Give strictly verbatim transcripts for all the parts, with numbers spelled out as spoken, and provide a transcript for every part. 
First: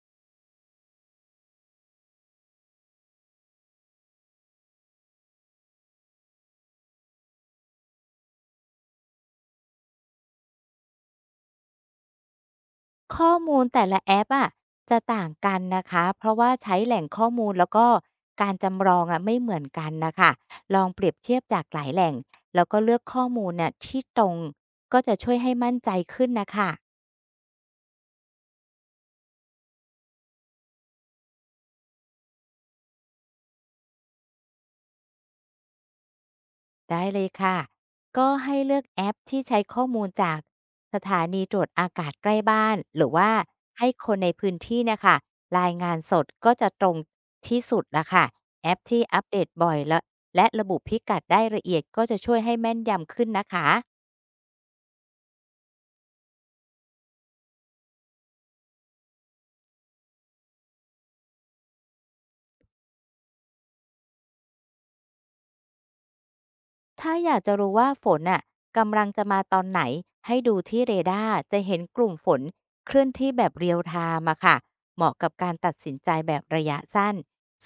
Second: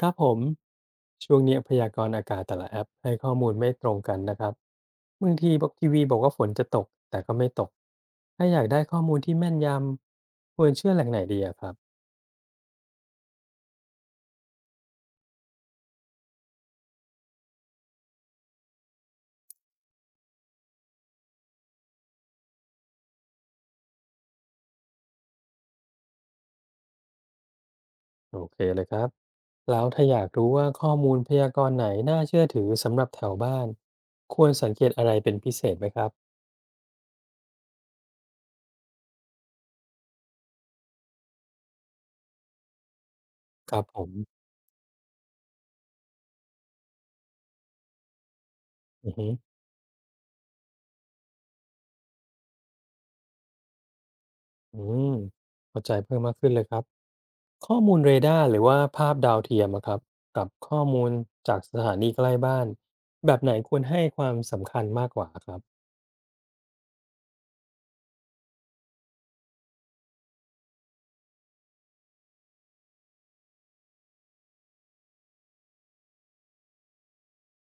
ครับผมช่วงนี้พยากรณ์อากาศแต่ละแอปให้ข้อมูลไม่ตรงกันนะครับบางทีบอกทีวีบอกว่าฝนจะตกแต่ก็ไม่ตกถ้าอยากได้ข้อมูลที่แม่นยำควรเชื่อแหล่งไหนดีอะครับข้อมูลแต่ละแอปอะจะต่างกันนะคะเพราะว่าใช้แหล่งข้อมูลแล้วก็การจำลองอะไม่เหมือนกันนะคะลองเปรียบเทียบจากหลายแหล่งแล้วก็เลือกข้อมูลน่ะที่ตรงก็จะช่วยให้มั่นใจขึ้นนะคะ โอเคเลยครับแล้วถ้าอยากรู้ว่าข้อมูลพยากรณ์ไหนน่าเชื่อถือสำหรับแถวบ้านควรสังเกตอะไรเป็นพิเศษไหมครับได้เลยค่ะ ก็ให้เลือกแอปที่ใช้ข้อมูลจากสถานีตรวจอากาศใกล้บ้านหรือว่าครับให้ผคมนในพื้นที่เนะคะรายงานสดก็จะตรงที่สุดละค่ะแอปที่อืออัปฮึ เดตบ่อยและและระบุพิกัดได้ละเอียดก็จะช่วยให้แม่นยำขึ้นนะคะ อืมเข้าใจเพิ่มมากขึ้นเลยครับ ข้อมูลเรดาร์หรือว่าภาพดาวเทียมอะครับ กับข้อมูลจากสถานีใกล้บ้านแบบไหนควรให้ความสำคัญมากกว่าครับ ถ้าอยากจะรู้ว่าฝนน่ะกำลังจะมาตอนไหนให้ดูที่เรดาร์จะเห็นกลุ่มฝนเคลื่อนที่แบบเรียลไทม์อะค่ะเหมาะกับการตัดสินใจแบบระยะสั้น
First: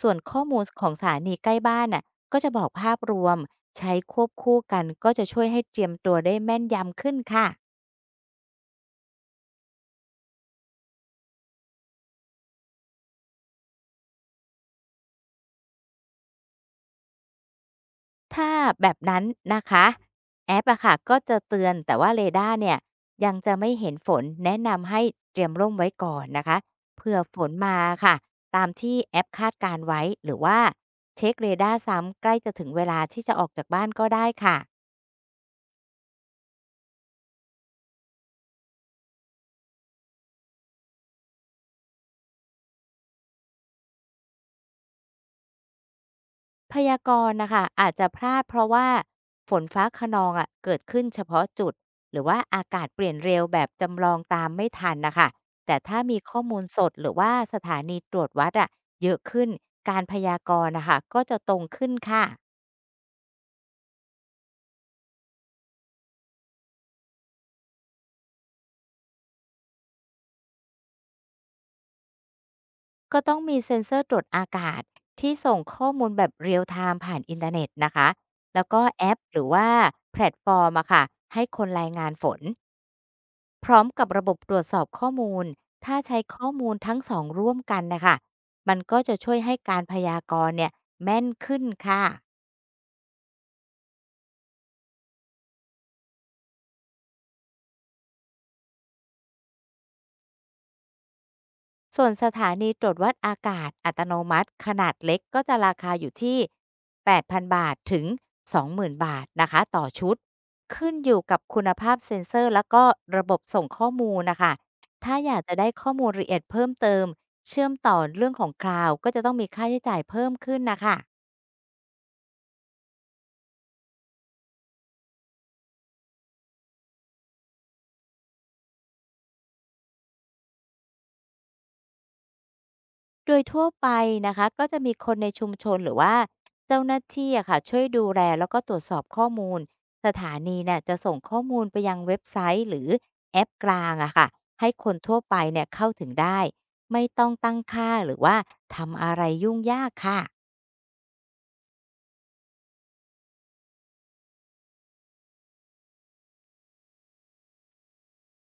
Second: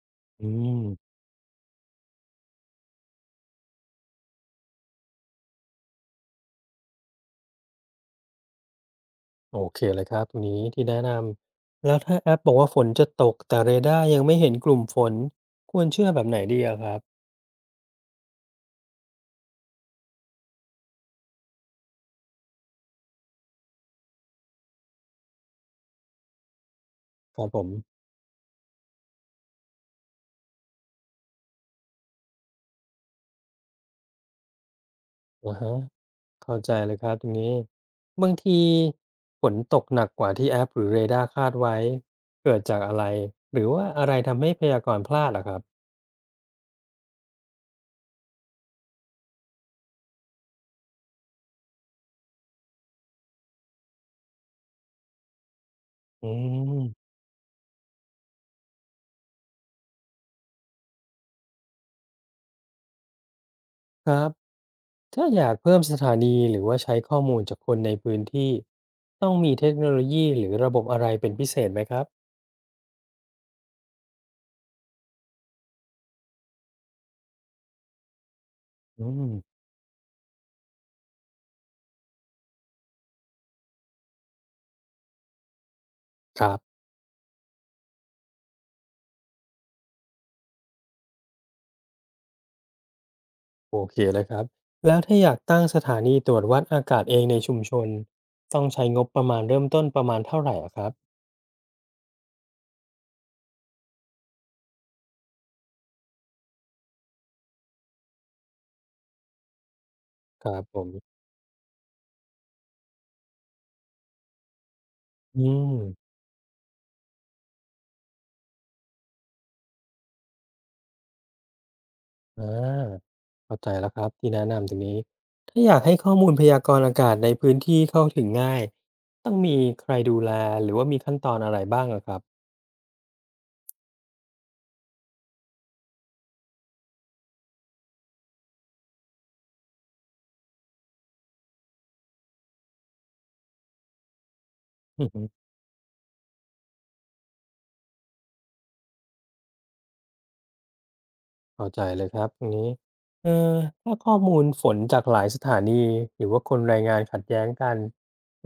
ส่วนข้ออืมูลม ของสถานีใกล้บ้านน่ะก็จะบอกภาพรวมใช้ควบคู่กันก็จะช่วยให้เตรียมตัวได้แม่นยำขึ้นค่ะ โอเคเลยครับตรงนี้ที่แนะนำ แล้วถ้าแอปบอกว่าฝนจะตกแต่เรดาร์ยังไม่เห็นกลุ่มฝนควรเชื่อแบบไหนดีอะครับถ้าแบบนั้นนะคะแอปอะค่ะก็จะเตือนแต่ว่าเรดาร์เนี่ยยังจะไม่เห็นฝนแนะนำให้เตรียมร่มไว้ก่อนนะคะเผื่อฝครับนผมมาค่ะตามที่แอปคาดการไว้หรือว่าเช็คเรดาร์ซ้ำใกล้จะถึงเวลาที่จะออกจากบ้านก็ได้ค่ะ อะฮะ เข้าใจเลยครับตรงนี้บางทีฝนตกหนักกว่าที่แอปหรือเรดาร์คาดไว้เกิดจากอะไรหรือว่าอะไรทำให้พยากรณ์พลาดล่ะครับพยากรณ์นะคะอาจจะพลาดเพราะว่าฝนฟ้าคะนองอะเกิดขึ้นเฉพาะจุดหรือว่าอากาศเปลี่ยนเร็วแบบจำลองตามไม่ทันนะคะแต่ถ้ามีอืข้อมูลสดหมรือว่าสถานีตรวจวัดอะเยอะขึ้นการพยากรณ์นะคะก็จะตรงขึ้นค่ะครับถ้าอยากเพิ่มสถานีหรือว่าใช้ข้อมูลจากคนในพื้นที่ต้องมีเทคโนโลยีหรือระบบอะไรเป็นพิเศษไหมครับก็ต้องมีเซ็นเซอร์ตรวจอากาศที่ส่งข้อมูลแบบ real time ผ่านอินเทอร์เน็ตนะคะแล้วก็แออืปมหรือว่าแพลตฟอร์มอะค่ะให้คนรายงานฝน พร้อมกับระบบตรวจสอบข้อมูล ถ้าใช้คข้อรัมูลบทั้งสองร่วมกันนะคะมันก็จะช่วยให้การพยากรณ์เนี่ยแม่นขึ้นค่ะโอเคเลยครับแล้วถ้าอยากตั้งสถานีตรวจวัดอากาศเองในชุมชนต้องใช้งบประมาณเริ่มต้นประมาณเท่าไหร่อะครับส่วนสถานีตรวจวัดอากาศอัตโนมัติขนาดเล็กก็จะราคาอยู่ที่ แปดพัน บาทถึง สองหมื่นบาทนะคะต่อชุด ครับผมขึ้นอยู่กับคุณภาพเซ็นเซอร์แล้วก็ระบบส่งข้อมูลนะคะถ้าอยาอืกจะได้ม ข้อมูลละเอียดเพิ่มเติมเชื่อมต่อเรื่องของคลาวก็จะต้องมีค่าใช้จ่ายเพิ่มขึ้นนะคะ อาเข้าใจแล้วครับที่แนะนำตรงนี้ถ้าอยากให้ข้อมูลพยากรณ์อากาศในพื้นที่เข้าถึงง่ายต้องมีใครดูแลหรือว่ามีขั้นตอนอะไรบ้างอะครับโดยทั่วไปนะคะก็จะมีคนในชุมชนหรือว่าเจ้าหน้าที่อะค่ะช่วยดูแลแล้วก็ตรวจสอบข้อมูลสถานีเนี่ยจะส่งข้อมูลไปยังเว็บไซต์หรือแอปกลางอะค่ะให้คนอือทั่วฮึไปเนี่ยเข้าถึงได้ไม่ต้องตั้งค่าหรือว่าทำอะไรยุ่งยากค่ะ เข้าใจเลยครับตรงนี้เอ่อถ้าข้อมูลฝนจากหลายสถานีหรือว่าคนรายงานขัดแย้งกัน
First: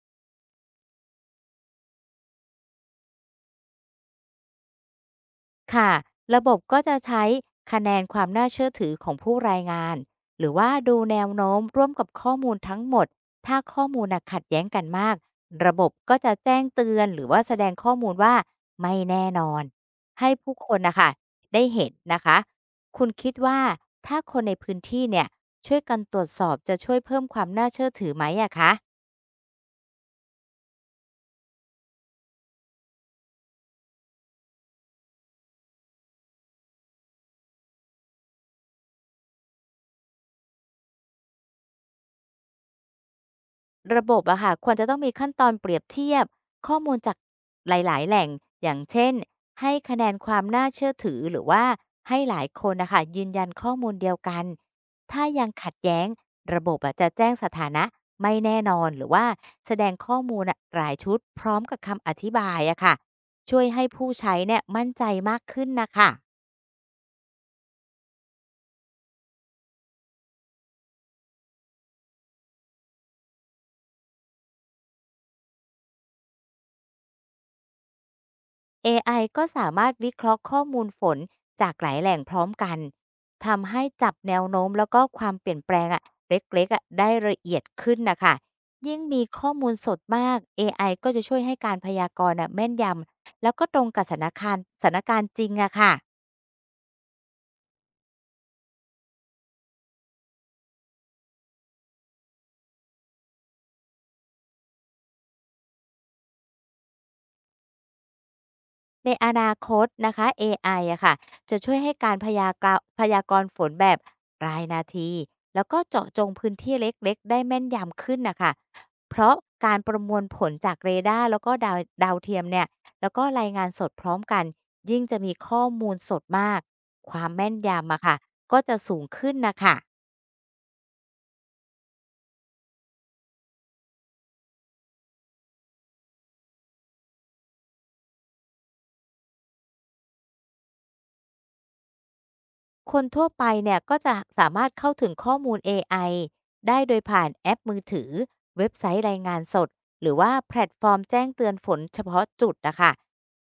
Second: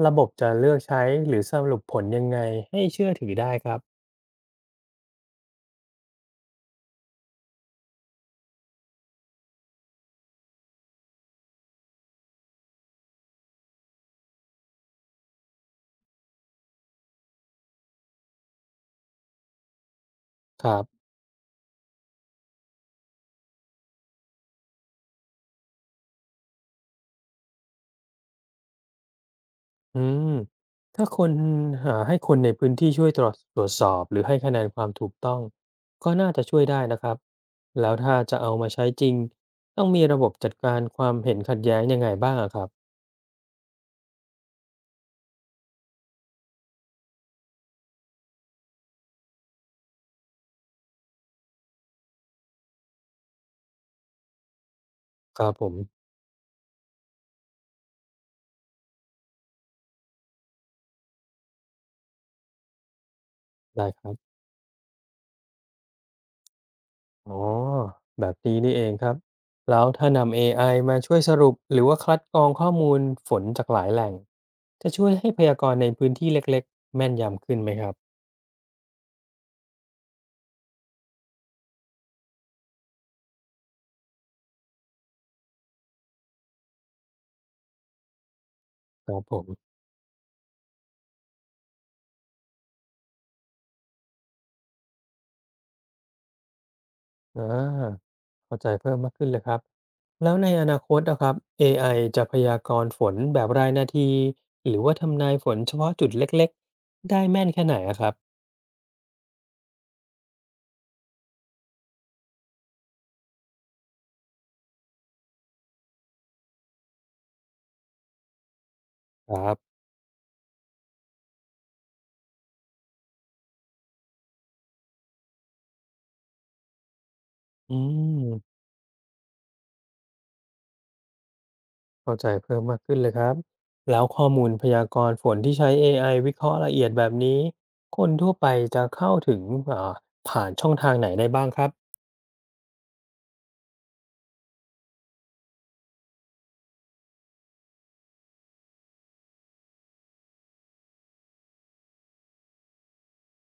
ระบบจะเลือกใช้หรือสรุปผลยังไงให้เชื่อถือได้ครับค่ะระบบก็จะใช้คะแนนความน่าเชื่อถือของผู้รายงานหรือว่าดูแนวโน้มร่วมกับข้อมูลทั้งหมดถ้าข้อมูลน่ะขัดแย้งกันมากระบบก็จะแจ้งเตือนหรือว่าแสดงข้อมูลว่าไม่แน่นอนให้ผู้คครันนะบ คะได้เห็นนะคะคุณคิดว่าถ้าคนในพื้นที่เนี่ยช่วยกันตรวจสอบจะช่วยเพิ่มความน่าเชื่อถือไหมอะคะ อืมถ้าคนหาให้คนในพื้นที่ช่วยตรวจตรวจสอบหรือให้คะแนนความถูกต้องก็น่าจะช่วยได้นะครับแล้วถ้าจะเอามาใช้จริงต้องมีระบบจัดการความเห็นขัดแย้งยังไงบ้างอะครับระบบอะค่ะควรจะต้องมีขั้นตอนเปรียบเทียบข้อมูลจากหลายๆแหล่งอย่างเช่นให้คะแนนความน่าเชื่อถือหรือว่าให้หลายคนนะค่ะยืนยันข้อมูลเดียวกันถ้าคยังรับผขัดแย้มงระบบอะจะแจ้งสถานะไม่แน่นอนหรือว่าแสดงข้อมูลอะหลายชุดพร้อมกับคำอธิบายอะค่ะช่วยให้ได้คผู้รับใช้เนี่ยมั่นใจมากขึ้นนะค่ะ อ๋อแบบนี้นี่เองครับแล้วถ้านำเอไอมาช่วยสรุปหรือว่าคัดกรองข้อมูลฝนจากหลายแหล่งจะช่วยให้พยากรณ์ในพื้นที่เล็กๆแม่นยำขึ้นไหมครับเอไอก็สามารถวิเคราะห์ข้อมูลฝนจากหลายแหล่งพร้อมกันทำให้จับแนวโน้มแล้วก็ความเปลี่ยนแปลงอะเล็กๆอะได้ละเอียดขึ้นนะคะยิ่งครัมีบผม ข้อมูลสดมาก เอ ไอ ก็จะช่วยให้การพยากรณ์อะแม่นยำแล้วก็ตรงกับสถานการณ์สถานการณ์จริงอะค่ะ อาเข้าใจเพิ่มมากขึ้นเลยครับแล้วในอนาคตนะครับเอไอจะพยากรณ์ฝนแบบรายนาทีหรือว่าทำนายฝนเฉพาะจุดเล็กๆได้แม่นแค่ไหนอะครับในอนาคตนะคะเอไออะค่ะจะช่วยให้การพยากาพยากรณ์ฝนแบบรายนาทีแล้วก็เจาะจงพื้นที่เล็กๆได้แม่นยำขึ้นนะคะ เพคราะรับการประมวลผลจากเรดาร์แล้วก็ดาวดาวเทียมเนี่ยแล้วก็รายงานสดพร้อมกันยิ่งจะมีข้อมูลสดมากความแม่นอืยำอะค่ะมก็จะสูงขึ้นนะค่ะ เข้าใจเพิ่มมากขึ้นเลยครับแล้วข้อมูลพยากรณ์ฝนที่ใช้เอไอวิเคราะห์ละเอียดแบบนี้คนทั่วไปจะเข้าถึงอ่าผ่านช่องทางไหนได้บ้างครับคนทั่วไปเนี่ยก็จะสามารถเข้าถึงข้อมูลเอไอได้โดยผ่านแอปมือถือเว็บไซต์รายงานสดหรือว่าแพลตฟอร์มแจ้งเตือนฝนเฉพาะจุดนะคะ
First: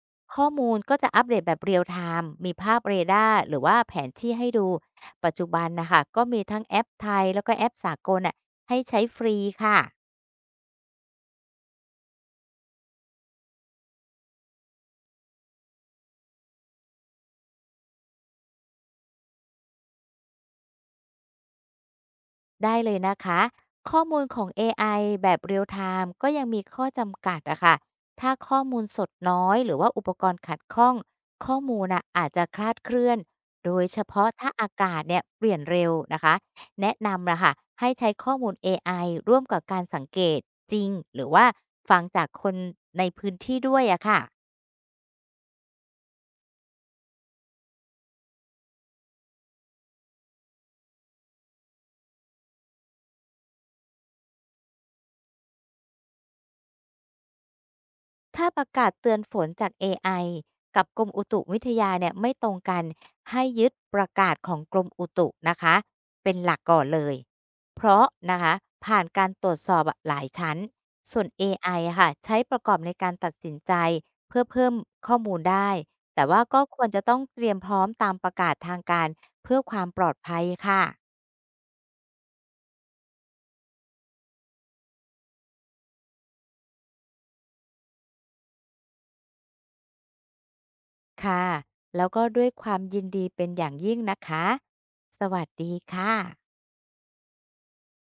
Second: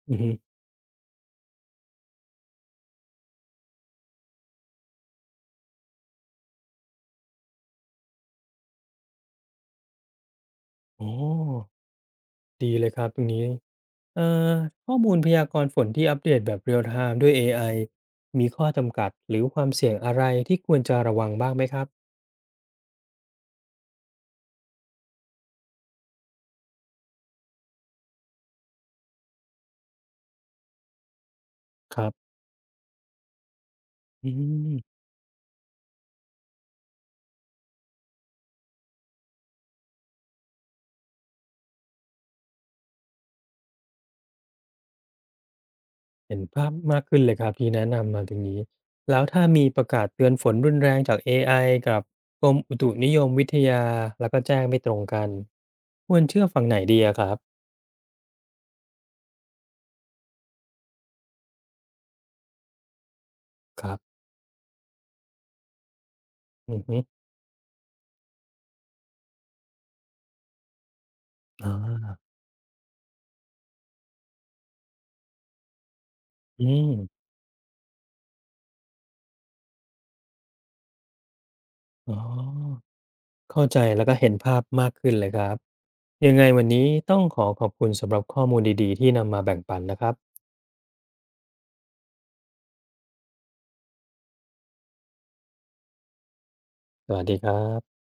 อือฮึข้อมูลก็จะอัปเดตแบบเรียลไทม์มีภาพเรดาร์หรือว่าแผนที่ให้ดูปัจจุบันนะคะก็มีทั้งแอปไทยแล้วก็แอปสากลน่ะให้ใช้ฟรีค่ะ อ๋อดีเลยครับตรงนี้ เอ่อข้อมูลพยากรณ์ฝนที่อัปเดตแบบเรียลไทม์ด้วยเอไอมีข้อจำกัดหรือความเสี่ยงอะไรที่ควรจะระวังบ้างไหมครับ ได้เลยนะคะข้อมูลของ เอ ไอ แบบเรียลไทม์ก็ยังมีข้อจำกัดอะค่ะถ้าข้อมูลสดน้อยหรือว่าอุปกรณ์ขัดข้องข้อมูลคอะรัอาจบจะคลาดเคลื่อนโดยเฉพาะอืถ้าอากามศเนี่ยเปลี่ยนเร็วนะคะแนะนำนะคะให้ใช้ข้อมูล เอ ไอ ร่วมกับการสังเกตจริงหรือว่าฟังจากคนในพื้นที่ด้วยอะค่ะ เห็นภาพมากขึ้นเลยครับที่แนะนำมาตรงนี้ แล้วถ้ามีประกาศเตือนฝนรุนแรงจากเอไอกับกรมอุตุนิยมวิทยาแล้วก็แจ้งไม่ตรงกันควรเชื่อฝั่งไหนดีอะครับ ถ้าประกาศเตือนฝนจากเอไอกับกรมอุตุวิทยาเนี่ยไม่ตรงกันให้ยึดครัประบกาศของกรมอุตุนะคะเป็นหลักอืก่ออนฮึเลยเพราะนะคะผ่านการตรวจสอบอะหลายชั้นส่วน AI ออไออะค่ะาใช้ประกอบในการตัดสินใจเพื่อเพิ่มข้อมูลได้แต่ว่าก็อืควรมจะต้องเตรียมพร้อมตามประกาศทางการเพื่อความปลอดภัยค่ะอ๋อ เข้าใจแล้วก็เห็นภาพมากขึ้นเลยครับยังไงวันนี้ต้องขอขอบคุณสำหรับข้อมูลดีๆที่นำมาแบ่งปันนะครับค่ะแล้วก็ด้วยความยินดีเป็นอย่างยิ่งนะคะสวัสดีค่ะสวัสดีครับ